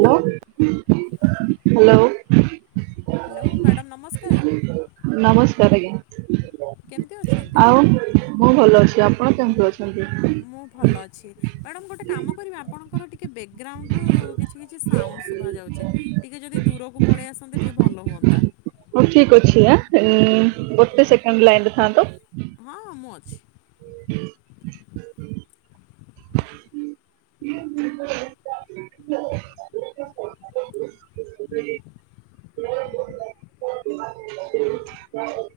Hello. ଲୋ hello. Hello madam ନମସ୍କାର। ନମସ୍କାର୍ କେମିତି ଆଜ୍ଞା। ଅଛନ୍ତି? ଆଉ ମୁଁ ଭଲ ଅଛି ଆପଣ କେମତି ଅଛ୍ ମୁଁ ଭଲ ଅଛି ମାଡ଼ାମ୍ ଗୋଟେ କାମ କରିବେ ଆପଣଙ୍କର ଟିକେ ବେଗ୍ରାଉଣ୍ଡ୍ ରୁ କିଛି ଟିକେ କିଛି ସାଉଣ୍ଡ୍ ଶୁଭା ଯାଉଚି ଟିକେ ଯଦି ଦୂରକୁ ପଳେଇ ଆସନ୍ତେ ଟିକେ ଭଲ ହୁଅନ୍ତା। ହୋ ଠିକ୍ ଅଛି ଆଁ ଏଁ ଗୋଟେ ସେକେଣ୍ଡ୍ ଲାଇନ୍ ରେ ଥାନ୍ତୁ। ହଁ ମୁଁ ଅଛି। ହୁଁ [inaudible] କ୍ୟା ହେ?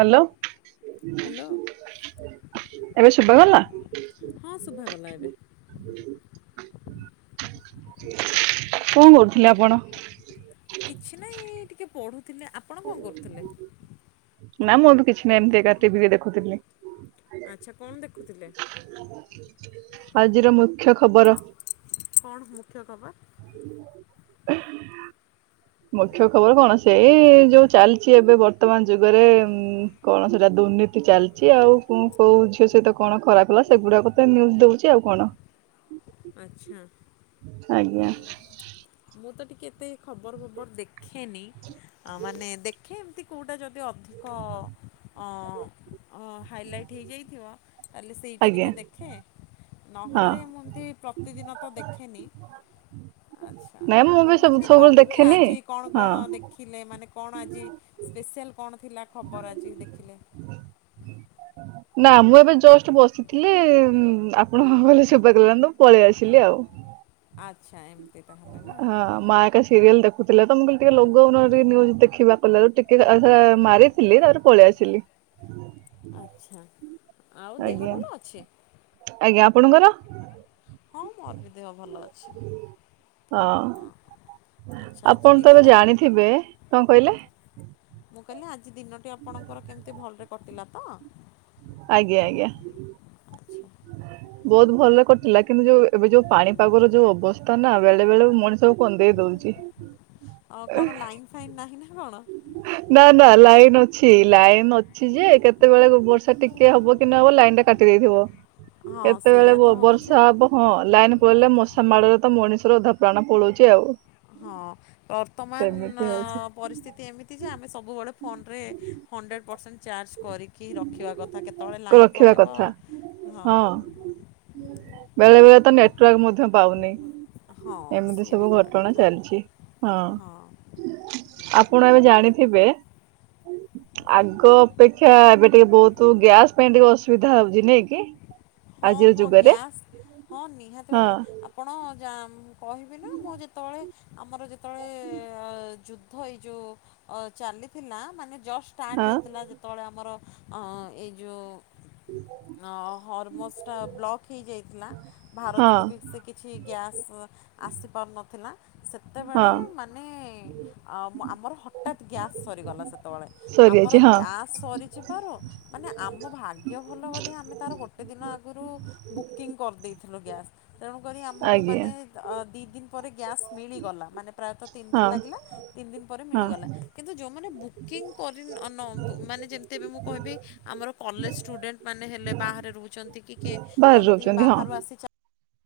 ହାଲୋ। ହେଲୋ। ଏବେ ଶୁବାଗଲା? ହଁ ଶୁଭାଗଲା ଏବେ। ଆମ ଏଠି ନାଁ। କଁ କରୁଥିଲେ ଆପଣ? କିଛି ନାହିଁ ଟିକେ ପଢ଼ୁଥିଲେ ଆପଣ କଁ କରୁଥୁଲେ? ନାଁ ମୁଁ ଏବେ କିଛି ନାହିଁ ଏମତି ଏକା ଟିକେ ଟିଭି ବି ଦେଖୁଥିଲି। ଆଚ୍ଛା କଣ ଦେଖୁଥିଲେ? ଆଜିର ମୁଖ୍ୟ ଖବର। କଣ ମୁଖ୍ୟ ଖବର୍? ଆଜି ବି ମହାଦୀପ ମୁଖ୍ୟ ଖବର କଣ ସେଇ ଯୋଉ ଚାଲଚି ଏବେ ବର୍ତ୍ତମାନ ଯୁଗରେ ଉଁ କଣ ସେଟା ଦୁର୍ନୀତି ଚାଲଚି ଆଉ କୁଁ କୋଉ ଝିଅ ସହିତ କଣ ଖରାପ ହେଲା ସେଗୁଡ଼ାକ ତ ଏ ନ୍ୟୁଜ୍ ଦୋଉଚି ଆଉ କଣ। ଆଚ୍ଛା ଆଜ୍ଞା ଆଉ ମୁଁ ତ ଟିକେ ଏତେ ଖବର ଫବର ଦେଖେନି ମାନେ ଦେଖେ ଏମତି କୋଉଟା ଯ ରେ ଅଧିକ ଅଁ ଅଁ ହାଇଲାଇଟ୍ ହେଇଯାଇଥିବ ତାହେଲେ ସେଇଟା ଆଜ୍ଞା ଟିକେ ଦେଖେ ହଁ ନହେଲେ ମୁଁ ଏମିତି ପ୍ରତିଦିନ ତ ଦେଖେନି। ଆଚ୍ଛା ନାଇଁ ମୁଁ ଆ ବି ସବୁ ମତେ ଟିକେ ସବୁବେଳେ କହିବେ ଦେଖେନି ଆଜି କଣ କଣ ଦେ ହଁ। ଖିଲେ ମାନେ କଣ ଆଜି ସ୍ପେଶିଆଲ୍ କଣ ଥିଲା ଖବର ଆଜି ଦେଖିଲେ। ନା ମୁଁ ଏବେ ଜଷ୍ଟ ବସିଥିଲି ଆପଣ କହିଲେ ଶୁଭା ଗଲାନି ତ ମୁଁ ପଳେଇ ଆସିଲି ଆଉ। ଆଚ୍ଛା ଏମତି ଟା। ହଁ ମା [inaudible] ସିରିଏଲ ଦେଖୁଥିଲେ ତ ମୁଁ କହିଲି ଟିକେ ଲଗଉନ ଟିକେ ନ୍ୟୁଜ ଦେଖିବା କହିଲାରୁ ଟିକେ ସେ ଟା ମାରିଥିଲି ତାରେ ପଳେଇ ଆସିଲି। ଆଛା ଆଉ ଦେହ ଆଜ୍ଞା ଭଲ ଅଛି? ଆଜ୍ଞା ଆପଣଙ୍କର? ହଁ ମୋର ବି ଦେହ ଭଲ ଅଛି। ହଁ ଆପଣ ତ ଏବେ ଜାଣିଥିବେ କଣ କହିଲେ? ମୁଁ କହିଲି ଆଜି ଦିନଟି ଆପଣଙ୍କର କେମିତି ଭଲରେ କଟିଲା ତ। ଆଜ୍ଞା ଆଜ୍ଞା। ବହୁତ ଭଲ ରେ କଟିଲା କିନ୍ତୁ ଯୋଉ ଏବେ ଯୋଉ ପାଣିପାଗର ଯୋଉ ଅବସ୍ଥା ନା ବେଳେ ବେଳେ ମଣିଷବୁ କନ୍ଦେଇ ଦଉଛି। ଆଉ କଣ ଲାଇନ୍ ଫାଇନ୍ ନାହିଁ ନା କଣ? ନା ନା ଲାଇନ ଅଛି ଲାଇନ ଅଛି ଯେ କେତେବେଳେ ବର୍ଷା ଟିକେ ହବ କି ନହବ ଲାଇନ ଟା କାଟି ଦେଇେଇଥିବ। ହଁ କେତେବେଳେ ସେଇଆ ତ ହଉଛି ବର୍ଷା ଆଉ। ହବ ହଁ ଲାଇନ ପଳେଇିଲେ ମଶା ମାଡ଼ରେ ତ ମଣିଷର ଅଧା ପ୍ରାଣ ପଳଉଛି ଆଉ। ହଁ ବର୍ତ୍ତମାନ ସେମିତି ହଉଛି ପରିସ୍ଥିତି ଏମିତି ଏମିତି ଯେ ଆମେ ସବୁବେଳେ ଫୋନରେ ହଣ୍ଡ୍ରେଡ଼୍ ପରସେଣ୍ଟ ଚାର୍ଜ କରି କି ରଖିବା କଥା କେତେବେଳେ ଲାଇନ୍ ରଖିବା ପଳେଇବ। କଥା ହଁ ବେଳେ ବେଳେ ତ ନେଟୱାର୍କ ମଧ୍ୟ ପାଉନି। ହଁ ଏମିତି ସିଏ ବି ସବୁ ଗୋଟେ ଘଟଣା କଥା ଚାଲିଛି। ହଁ ଆପଣ ଏବେ ଜାଣିଥିବେ ଆଗ ଅପେକ୍ଷା ଏବେ ଟିକେ ବହୁତ ଗ୍ୟାସ୍ ପାଇଁ ଟିକେ ଅସୁବିଧା ହଉଛି ନାଇଁ। କି? ହଁ ଆଜିର ହଁ ଯୁଗରେ ଗ୍ୟାସ୍ ହଁ ନିହାତି ହଁ ଭାବରେ ଆପ ପଣ ଯାମ କହିବେନା ମୁଁ ଯେତେବେଳେ ଆମର ଯେତେବେଳେ ଳେ ଯୁଦ୍ଧ ଏଇ ଯୋଉ ଚାଲିଥିଲା ମାନେ ଜଷ୍ଟ ହଁ ଷ୍ଟାର୍ଟ ହେଇଥିଲା ଯେତେବେଳେ ଆମର ଅ ଏଇ ଯୋଉ ହର୍ମୋସ୍ ଟା ବ୍ଲକ୍ ହେଇଯାଇଥିଲା ହଁ ଭାରତକୁ ବି ସେ କି କିଛି ଗ୍ୟାସ୍ ଆସିପାରୁନଥିଲା ସେତେବେଳେ ହଁ ମାନେ ଆଉ ଆମର ହଠାତ୍ ଗ୍ୟାସ୍ ସରିଗଲା ସେତେବେଳେ ଆମର ସରିଯାଇଛି ହଁ ଗ୍ୟାସ୍ ସରି ଚିବାରୁ ମାନେ ଆମ ଭାଗ୍ୟ ଭଲ ବ ଆମେ ତାର ଗୋଟେ ଦିନ ଆଗରୁ ବୁକିଂ କରିଦେଇଥିଲୁ ଗ୍ୟାସ୍ ତେଣୁ କରି ଆମକୁ ଆଜ୍ଞା ମାନେ ଅ ଦି ଦିନ ପରେ ଗ୍ୟାସ୍ ମିଳିଗଲା ମାନେ ପ୍ରାୟତଃ ତିନି ଦିନ ହଁ ଲାଗିଲା ତିନି ଦିନ ପରେ ହଁ ମିଳିଗଲା କିନ୍ତୁ ଯେଉଁମାନେ ବୁକିଂ କରି ନ ମାନେ ଯେମିତି ଏବେ ମୁଁ କହିବି ଆମର କଲେଜ ଷ୍ଟୁଡେଣ୍ଟ। ମାନେ ହେଲେ ବାହାରେ ରହୁଛନ୍ତି କି କିଏ ଅମିତି ବାହାରୁ ଆସି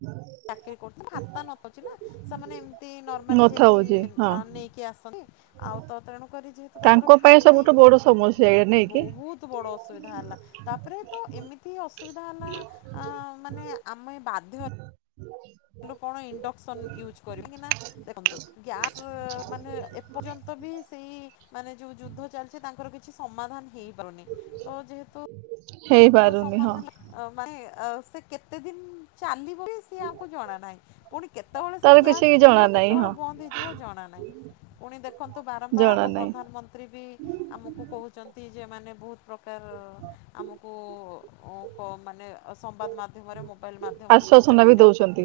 ହୁଁ ଚାକିରି କରୁଥିଲ ହାତ ନପଉଛି ନା ସେମାନେ ଏମିତି ନର୍ମାଲି କଥା ଯାଇକି ହଉଛି ହଁ ଆ ନେଇକି ଆସନ୍ତି ଆଉ ତ ତେଣୁ କରି ଯେ ତ ତାଙ୍କର ତାଙ୍କ ପାଇଁ ଖାତା ସବୁଠୁ ବଡ ସମସ୍ୟା ଏଇଆ ନାହିଁ ନାଇଁ କି? ବହୁତ ବଡ଼ ଅସୁବିଧା ହେଲା। ତାପରେ ତ ଏମିତି ଅସୁବିଧା ହେଲା ଆ ମାନେ ଆମେ ବାଧ୍ୟ ହେ ଲୁ କଣ ଇଣ୍ଡକ୍ସନ ୟୁଜ୍ କରିବୁ। କାହିଁକି ନା ଦେଖନ୍ତୁ ଗ୍ୟାସ ମାନେ ଏପର୍ଯ୍ୟନ୍ତ ବି ସେଇ ମାନେ ଯୋଉ ଯୁଦ୍ଧ ଚାଲିଛି ତାଙ୍କର କି କିଛି ସମାଧାନ ହେଇପାରୁନି ତ ଯେହେତୁ ହେଇପାରୁନି ହଁ ସମାଧାନ ମାନେ ସେ କେତେ ଦିନ୍ ଚାଲିବ କିସ୍ ଇଏ ଆମକୁ ଜଣା ନାହିଁ, ପୁଣି କେତେବେଳେ ସେ ତାର ଗ୍ୟାସ କିଛି ମିଳିବ ଜଣା ନାହିଁ କେତେବେଳେ ହଁ ବନ୍ଦ ହେଇଯିବ ଜଣା ନାହିଁ। ପୁଣି ଦେଖନ୍ତୁ ବାରମ୍ବାର ଆମ ଜଣା ନାହିଁ ପ୍ରଧାନମନ୍ତ୍ରୀ ବି ଆମକୁ କହୁଛନ୍ତି ଯେ ମାନେ ବହୁତ ପ୍ରକାର ର ଆମକୁ କୁ ଉଁ କୁ ମାନେ ସମ୍ବାଦ ମାଧ୍ୟମରେ [inaudible] ମୋବାଇଲ୍ ମାଧ୍ୟମରେ, ସୋସିଆଲ୍ ଆଶ୍ଵାସନା ବି ମିଡ଼ିଆରେ ତ ଦଉଛନ୍ତି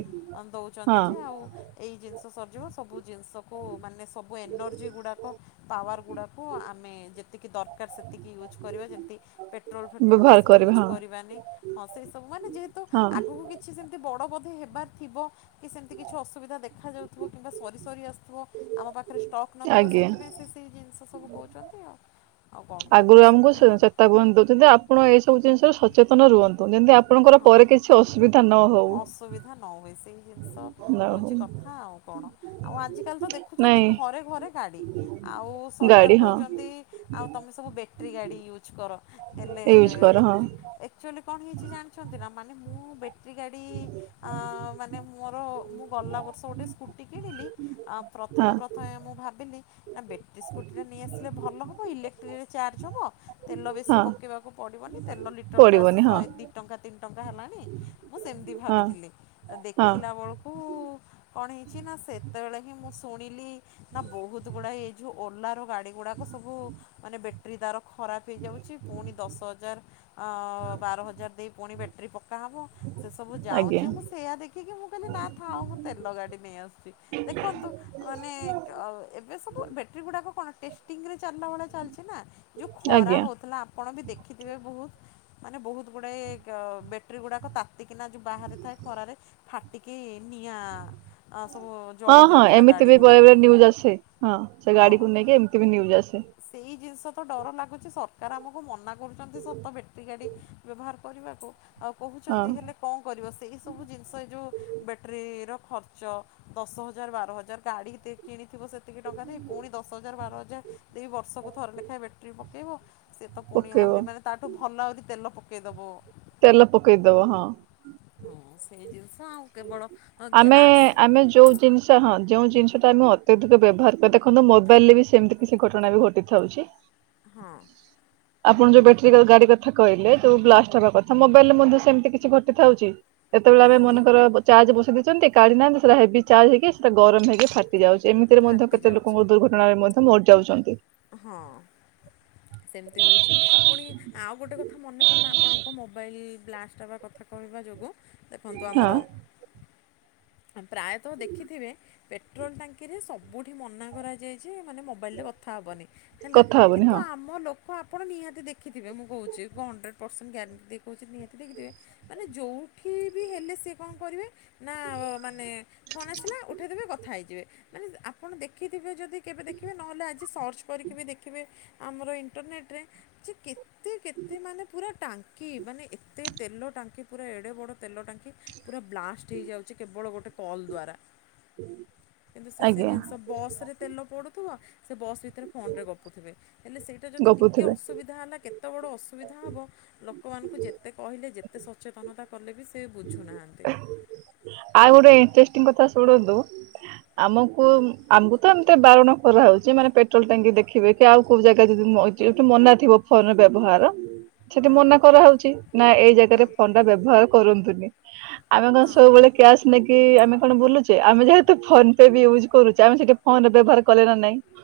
ଦେଉଛନ୍ତି ହଁ ଯେ ଆଉ ଏଇ ଜିନିଷ ସରିଯିବ ସବୁ ଜିନିଷକୁ ମାନେ ସବୁ ଏନର୍ଜି ଗୁଡ଼ାକ ପାୱାର ଗୁଡ଼ାକୁ ଆମେ ଯେତିକି ଦରକାର ସେତିକି ୟୁଜ୍ କରିବା ଯେମିତି ପେଟ୍ରୋଲ ଲ ବ୍ୟବହାର ବେଶି କରିବେ ୟୁଜ୍ ହଁ କରିବାନି। ହଁ ସେ ସବୁ ମାନେ ଯେହେତୁ ହଁ ଆଗକୁ କି କିଛି ସେମିତି ବଡ ବୋଧେ ହେବାର ଥିବ କି ସେମିତି କିଛି ଅସୁବିଧା ଦେଖା ଯାଉଥିବ, କିମ୍ବା ସରି ସରି ଆସୁଥିବ। ଆମ ପାଖରେ ଷ୍ଟକ୍ ନଥିବ, ଆଜ୍ଞା ସେଥିପାଇଁ ସେ ସେଇ ଜିନିଷ ସବୁ କହୁଛନ୍ତି ଆଉ। ଆଉ କଣ କରିବା ଆଗରୁ ଆମକୁ ସେଇଟା ସେ ନା ଚେତାବନୀ ଦଉଛନ୍ତି ଆ ଆପଣ ଏସବୁ ଜିନିଷରେ ସଚେତନ ରୁହନ୍ତୁ। ଯେମିତି ଆପଣଙ୍କର ପରେ କିଛି ଅସୁବିଧା ନହଉ। କ ନହୁଏ ସେଇ ଜିନିଷ ହଉଛି ହଉ କଥା, ଆଉ କଣ? ଆଉ ଆଜିକାଲି ତ ଦେଖୁଛନ୍ତି ନାଇଁ ଘରେ ଘରେ ଗାଡି, ଆଉ ସରକାର ଗାଡି ହଁ କହୁଛନ୍ତି ଆଉ ତମେ ସବୁ ବେଟ୍ରି ଗାଡି ୟୁଜ୍ କର, ହେଲେ ୟୁଜ କର ହଁ ଏକ୍ଚୁଆଲି କଣ ହେଇଛି ଜାଣିଛନ୍ତିନା? ମାନେ ମୁଁ ବେଟ୍ରୀ ଗାଡ଼ି ମାନେ ମୋର ମୁଁ ଗଲା ବର୍ଷ ଗୋଟେ ସ୍କୁଟି କିଣିଲି, ଆ ପ୍ରଥମେ ହଁ ପ୍ରଥମେ ମୁଁ ଭାବିଲି ନା ବ୍ୟାଟେରୀ ସ୍କୁଟି ଟା ନେଇଆସିଲେ ଭଲ ହେବ, ଇଲେକ୍ଟ୍ରିକରେ ଚାର୍ଜ ହେବ, ତେଲ ବେଶୀ ହଁ ପ କୁ ପଡିବନି, ତେଲ ଲିଟର ତ ଆସି ପଡିବନି ହଁ ଶହେ ଦ ଟଙ୍କା ତିନି ଟଙ୍କା ହେଲାଣି, ମୁଁ ସେମିତି ହଁ ଭାବିଥିଲି। ହଁ ଦେଖିଲା ବେଳ ହୁ, କଣ ହେଇଛି ନା ସେତେବେଳେ ହିଁ ମୁଁ ଶୁଣିଲି ନା ବହୁତ ଗୁଡାଏ ହେଇଯିବ, ଓଲାର ଗାଡି ଗୁଡାକ ସବୁ ମାନେ ବେ ରି ଦାର ଖରାପ ହେଇଯାଉଛି। ପୁଣି ଦଶ ହଜାର ବାର ହଜାର ଦେଇ ପୁଣି ବେଟ୍ରୀ ପକାହବ ସେ ସବୁ ଆଜ୍ଞା ଯାଉଛି ମୁଁ ସେଇଆା ଦେଖିକି, ମୁଁ କହିଲି ନା ଥାଉ ମୁଁ ତେଲ ଗାଡ଼ି ନେଇ ଆସୁଛି ଦେଖନ୍ତୁ ମାନେ, ଏବେ ସବୁ ବେଟ୍ରୀ ଗୁଡାକ କଣ ଟେଷ୍ଟିଂରେ ଚାଲିଲା ଭଳିଆ ଚାଲିଛି ନା ଯୋଉ ଖରା ଆଜ୍ଞା ହେଉଥିଲା, ଆପଣ ବି ଦେଖିଥିବେ ବହୁତ ମାନେ ବହୁତ ଗୁଡ଼ଏ ବେ ଟ୍ରୀ ଗୁଡାକ ତାତିକିନା ଯୋଉ ବାହାରେ ଥାଏ ଖରାରେ ଫାଟିକି ନିଆଁ ଆ ସବୁ ଜଳି ଯାଉଥିଲା ଗାଡିରେ। ମୁଁ ଏବେ ନିଉଯ ଆସେ ହଁ, ସେ ଗାଡିକୁ ନେଇକି ଏମିତି ବି ନ୍ୟୁଜ ଆସେ ସେଇ ଜିନିଷ ତ ଡର ଲାଗୁଛି। ସରକାର ଆମକୁ ମନା କହୁଛନ୍ତି ସତ ବଟେରୀ ଗାଡି ବ୍ୟବହାର କରିବାକୁ, ଆଉ ହଁ କହୁଛନ୍ତି ହେଲେ କଣ କରିବ, ସେଇ ସବୁ ଜିନିଷ ଏ ଯୋଉ ବେଟ୍ରୀର ଖର୍ଚ୍ଚ, ଦଶ ହଜାର ବାର ହଜାର ଗାଡ଼ି କିଣିଥିବ ସେତିକି ଟଙ୍କା ଦେଇ, ପୁଣି ଦଶ ହଜାର ବାର ହଜାର ଦେଇ ବର୍ଷକୁ ଥରେ ଲେଖାଏଁ ବେଟ୍ରୀ ପକେଇବ ତ ପୁଣି ପକେଇବ ଆହୁରି ମାନେ ତାଠୁ ଭଲ ଯଦି ତେଲ ପକେଇ ଦବ ତେଲ ପକେଇଦବ, ହଁ। ହଁ ସେଇ ଜିନିଷ, ଆଉ କେବଳ ହଁ ଆମେ ଗ୍ୟାସ୍ ଆମେ ଯୋଉ ଜିନିଷ ହଁ ଯୋଉ ଜିନିଷଟା ଆମେ ଅତ୍ୟଧିକ ବ୍ୟବହାର କରିବା ଦେଖନ୍ତୁ ମୋବାଇଲରେ ବି ସେମିତି କିଛି ଘଟଣା ବି ଘଟିଥାଉଛି। ହଁ ହଁ [inaudible] ଆପଣ ଯୋଉ ବ୍ୟାଟେରୀ ଗାଡି କଥା କହିଲେ ଯୋଉ ବ୍ଲାଷ୍ଟ ହବା କଥା ମୋବାଇଲ ରେ ମଧ୍ୟ ସେମିତି କିଛି ଘଟିଥାଉଛି। ଏତେବେଳେ ହଁ ଆମେ ମନେକର ନିହାତି। ଚାର୍ଜ ବସେ ଦେଇଛନ୍ତି କାଢି ନାହାନ୍ତି ସେଟା ହେବି ଚାର୍ଜଇକି ସେଟା ଗରମ ହେଇକି ଫ ଟି ଯାଉଛି ଏମିତିରେ ମଧ୍ୟ ଫାଟି କେତେ ଯାଉଛି ଲୋକଙ୍କ ଦୁର୍ଘଟଣାରେ ମଧ୍ୟ ମରିଯାଉଛନ୍ତି। ହଁ। ସେମିତି ହେଉଛି ପୁଣି ଆଉ ଗୋଟେ କଥା ମନେ ପଡ଼ିଲା ଆପଣଙ୍କ ମୋବାଇଲ୍ ବ୍ଲାଷ୍ଟ ହେବା କଥା ଶୁଣିବା ଯୋଗୁ ଦେଖନ୍ତୁ ହଁ ଆମର ପ୍ରାୟତଃ ଦେଖିଥିବେ ପେଟ୍ରୋଲ୍ ଟାଙ୍କିରେ ସବୁଠି ମନା କରାଯାଏ ଯେ ମାନେ ମୋବାଇଲ କଥା ହବନି ହେଲା କଥା ହବନି କିନ୍ତୁ ହଁ ଆମ ଲୋ କୁହ ଆପଣ ନିହାତି ଦେଖିଥିବେ ମୁ କହୁଛି କହ ହଣ୍ଡ୍ରେଡ଼୍ ପରସେଣ୍ଟ ଗ୍ୟାରେଣ୍ଟି ଦେଇ କହୁଛି ନିହାତି ଦେଖିଥିବେ। ମାନେ ଯୋଉଠି ବି ହେଲେ ସେ କଣ କରିବେ। ନା ମାନେ ଫୋନ୍ ଆସିଲା ଉଠେଇଦେବେ କଥା ହେଇଯିବେ। ମାନେ ଆପଣ ଦେଖିଥିବେ ଯଦି କେବେ ଦେଖିବେ ନହେଲେ ଆଜି ଯେ ସର୍ଚ୍ଚ କରିକି ବି ଦେଖିବେ ଆମର ଇଣ୍ଟରନେଟେରେ ଯେ କେତେ କେତେ ମାନେ ପୁରା ଟାଙ୍କି ମାନେ ଏତେ ତେଲ ଟାଙ୍କି ପୁରା ଏଡେ ବଡ଼ ତେଲ ଟାଙ୍କି। ପୁରା ବ୍ଲାଷ୍ଟ ହେଇଯାଉଛି କେବଳ ଗୋଟେ କଲ୍ ଦ୍ଵାରା। କିନ୍ତୁ ସେ ସେ ଆଜ୍ଞା ଜିନିଷ ବସ ରେ ତେଲ ପଡୁଥିବ ସେ ବସ୍ ଭିତରେ ଫୋନ ରେ ଗପୁଥିବେ। ହେଲେ ସେଇଟା ଯଦି ଟିକିଏ ଗପୁଥିବେ। ଅସୁବିଧା ହେଲା କେତେ ବଡ଼ ଅସୁବିଧା ହବ ଲୋକମାନଙ୍କୁ ଯେତେ କହିଲେ ଯେତେ ସଚେତନତା କଲେ ବି ସେ ବୁଝୁନାହାନ୍ତି। ଆଉ ଗୋଟେ ଇଣ୍ଟରେଷ୍ଟିଙ୍ଗ କଥା ଶୁଣନ୍ତୁ। ଆମକୁ ଆମକୁ ତ ଏମତି ବାରଣ କରାହଉଛି ମାନେ ପେଟ୍ରୋଲ ଟାଙ୍କି ଦେଖ୍ ଖିବେ କି ଆଉ କୋଉ ଜାଗା ଯଦି ମ ଜ ମନା ଥିବ ଫୋନର ବ୍ୟବହାର ସେଠି ମନା କରାହେଉଛି ନା ଏଇ ଜାଗାରେ ଫୋନ୍ ଟା ବ୍ୟବହାର କରନ୍ତୁନି। ଆମେ କଣ ହଁ ସବୁବେଳେ କ୍ୟାସ୍ ନେଇକି ଆମେ କଣ ବୁଲୁଚେ ଆମେ ଯେହେତୁ ଫୋନ ପେ ବି ୟୁଜ୍ କରୁଛେ। ଆମେ ସେଠି ଫୋନରେ ବ୍ୟବହାର କଲେ ନା ନାଇଁ।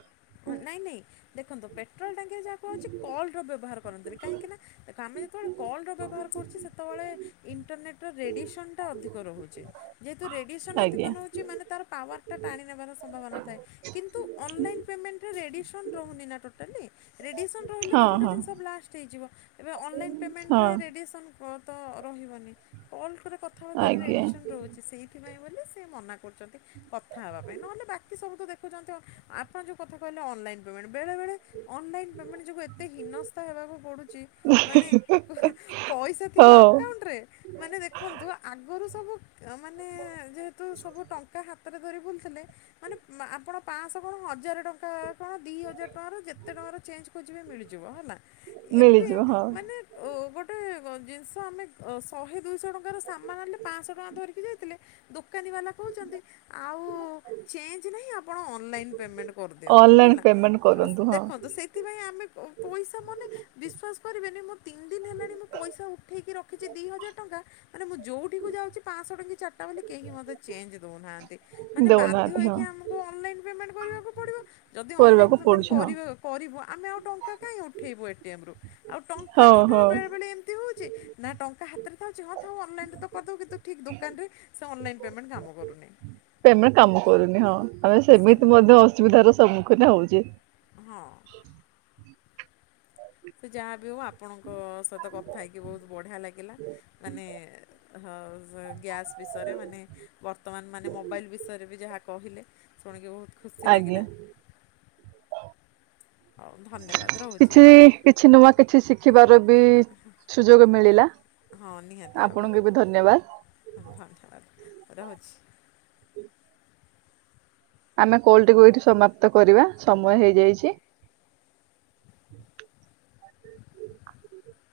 ନାଇଁ ନାଇଁ ଦେଖନ୍ତୁ ପେଟ୍ରୋଲ ଟାଙ୍କିରେ ଯାହା କୁହାହୋଉଛି କଲର ବ୍ୟବହାର କରନ୍ତୁନି। କାହିଁକି ନା ଦେଖ ଆମେ ଯେତେବେଳେ କଲ୍ ର ବ୍ୟବହାର କରୁଚି ସେତ୍ ତେଳେ ଇଣ୍ଟରନେଟର ରେଡ଼ିଏସନ୍ଟା ଅଧିକ ରହୁଛି। ଯେହେତୁ ରେଡ଼ିଏସନ୍ ଅଧିକ ଆଜ୍ଞା ନୋଉଛି ମାନେ ତାର ପାୱାରଟା ଟାଣି ନେବାର ସମ୍ଭାବନା ଥାଏ କିନ୍ତୁ ଅନଲାଇନ୍ ପେମେଣ୍ଟରେ ରେଡିଏସନ୍ ରହୁନି ନା ଟୋଟାଲି ରେଡିଏସନ୍ ରହିଲେ ହଁ ତ ଗୋଟେ ହଁ ଜିନିଷ ବ୍ଲାଷ୍ଟ ହେଇଯିବ। ଏବେ ଅନଲାଇନ୍ ହଁ ପେମେଣ୍ଟରେ ରେଡ଼ିଏସନ୍ କ ତ ରହିବନି କଲ କଲେ କ ଥା ବାର୍ତ୍ତାରେ ଆଜ୍ଞା ରେଡ଼ିଏସନ୍ ରହୁଛି। ସେଇଥିପାଇଁ ବୋଲି ସେ ମନା କରୁ ଛନ୍ତି କଥା ହବାପାଇଁ। ନହେଲେ ବାକି ସବୁ ତ ଦେଖୁଛନ୍ତି ଆପଣ ଯୋଉ କଥା କହିଲେ ଅନଲାଇନ ପେମେଣ୍ଟ ବେଳେ ବେଳେ ଅନଲାଇନ ପେମେଣ୍ଟ ଯୋଗୁ ଏତେ ହୀନସ୍ତା ହେବାକୁ ପଡୁଛି। ମାନେ ପଇସା ଥିବ ହଉ ଆକାଉଣ୍ଟ ରେ ମାନେ ଦେଖନ୍ତୁ ଆଗରୁ ସବୁ କ ମାନେ ଯେହେତୁ ସବୁ ଟଙ୍କା ହା ତକ ଧରି ବୁଲୁଥିଲେ ମାନେ ଆପଣ ପାଞ୍ଚଶହ କଣ ହଜାର ଟଙ୍କା କଣ ଦି ହଜାର ଟଙ୍କାର ଯେତେ ଟଙ୍କାର ଚେଞ୍ଜ ଖୋଯିବେ ମିଳିଯିବ ହେଲା ଏବେ ମିଳିଯିବ ହଁ ମାନେ ଅ ଗୋଟେ କଣ ଅ ଜିନିଷ ଆମେ ଅ ଶହେ ଦୁଇଶହ ଟଙ୍କାର ସାମାନ ଆଣିଲେ ପାଞ୍ଚଶହ ଟଙ୍କା ଧରିକି ଯାଇଥିଲେ ଦୋକାନୀ ବାଲା କହୁଛନ୍ତି ଆଉ ଚେଞ୍ଜ ନାହିଁ ଆପଣ ଅନଲାଇନ୍ ପେମେଣ୍ଟ କରିଦିଅନ୍ତୁ ଅନଲାଇନ ହେଲା ପେମେଣ୍ଟ କରନ୍ତୁ ହଁ ଦେଖନ୍ତୁ ସେଇଥିପାଇଁ ଆମେ ପଇସା ମାନେ ବିସ୍ୱାସ କରିବେନି ମୁଁ ତିନି ଦିନ ହେଲାଣି ମୁଁ ପଇସା ଉଠେଇକି ରଖିଛି ଦିଇ ହଜାର ଟଙ୍କା। ମାନେ ମୁଁ ଯୋଉଠିକୁ ଯାଉଚି ପାଞ୍ଚଶହ ଟଙ୍କି ଚାରିଟା ବୋଲି କେହି ମୋତେ ଚେଞ୍ଜ ଦେଉନାହାନ୍ତି। ମାନେ ବାଧ୍ୟ ଦଉନାହାନ୍ତି ହଁ ହୋଇକି ଆମକୁ ଅନଲାଇନ୍ ପେମେଣ୍ଟ କରିବାକୁ ପଡ଼ିବ ଯଦି ଅନଲାଇନ୍ କରିବାକୁ ପେମେଣ୍ଟ ପଡୁଛି ହଁ କରିବ କରିବୁ ଆମେ ଆଉ ଟଙ୍କା କାହିଁ ଉଠେଇବୁ ଏ ଟି ଏମ ରୁ ଆଉ ଟଙ୍କା ହଁ ହଁ ନଉଠାରୁ ବେଳେବେଳେ ଏମ ଏମିତି ହୋଉଛି ନା ଟଙ୍କା ହାତରେ ଥାଉଛି ହଁ ଥାଉ ଅନଲାଇନ୍ରରେ ତ କରିଦେଉ କିନ୍ତୁ ଠିକ୍ ଦୋକାନରେ ସେ ଅନଲାଇନ ପେମେଣ୍ଟ କାମ କରୁନି। ପେମେଣ୍ଟ କାମ କରୁନି ହଁ ଆମେ ସେମ ସେମିତି ମଧ୍ୟ ଅସୁବିଧାର ସମ୍ମୁଖୀନ ହୋଉଚେ। ହଁ। ସେ ଯାହା ବିି ହଉ ଆପଣଙ୍କ ସହିତ କଥା ହେଇକି ବହୁତ ବଢ଼ିଆ ଲାଗିଲା। ମାନେ ହ ଜ ଗ୍ୟାସ୍ ବିଷୟରେ ମାନେ ବର୍ତ୍ତମାନ ମାନେ ମୋବାଇଲ ବିଷୟରେ ବି ଯାହା କହିଲେ ଶୁଣିକି ବହୁତ ଖୁସି ଆଜ୍ଞା। ଲାଗିଲା। ହଉ ଧନ୍ କିଛି କିଛି ନୂଆ କିଛି ଶିଖିବାର ବି ସୁଯୋଗ ମିଳିଲା। ହଁ ନିହାତି ଭାବରେ ଆପଣଙ୍କୁ ବି ଧନ୍ୟବାଦ ହୁଁ ଧନ୍ୟବାଦ ରହୁଛି। ଆମେ କୋଲ ଟିକୁୁ ଏଇଠି ସମାପ୍ତ କରିବା ସମୟ ହେଇଯାଇଚି। [inaudible]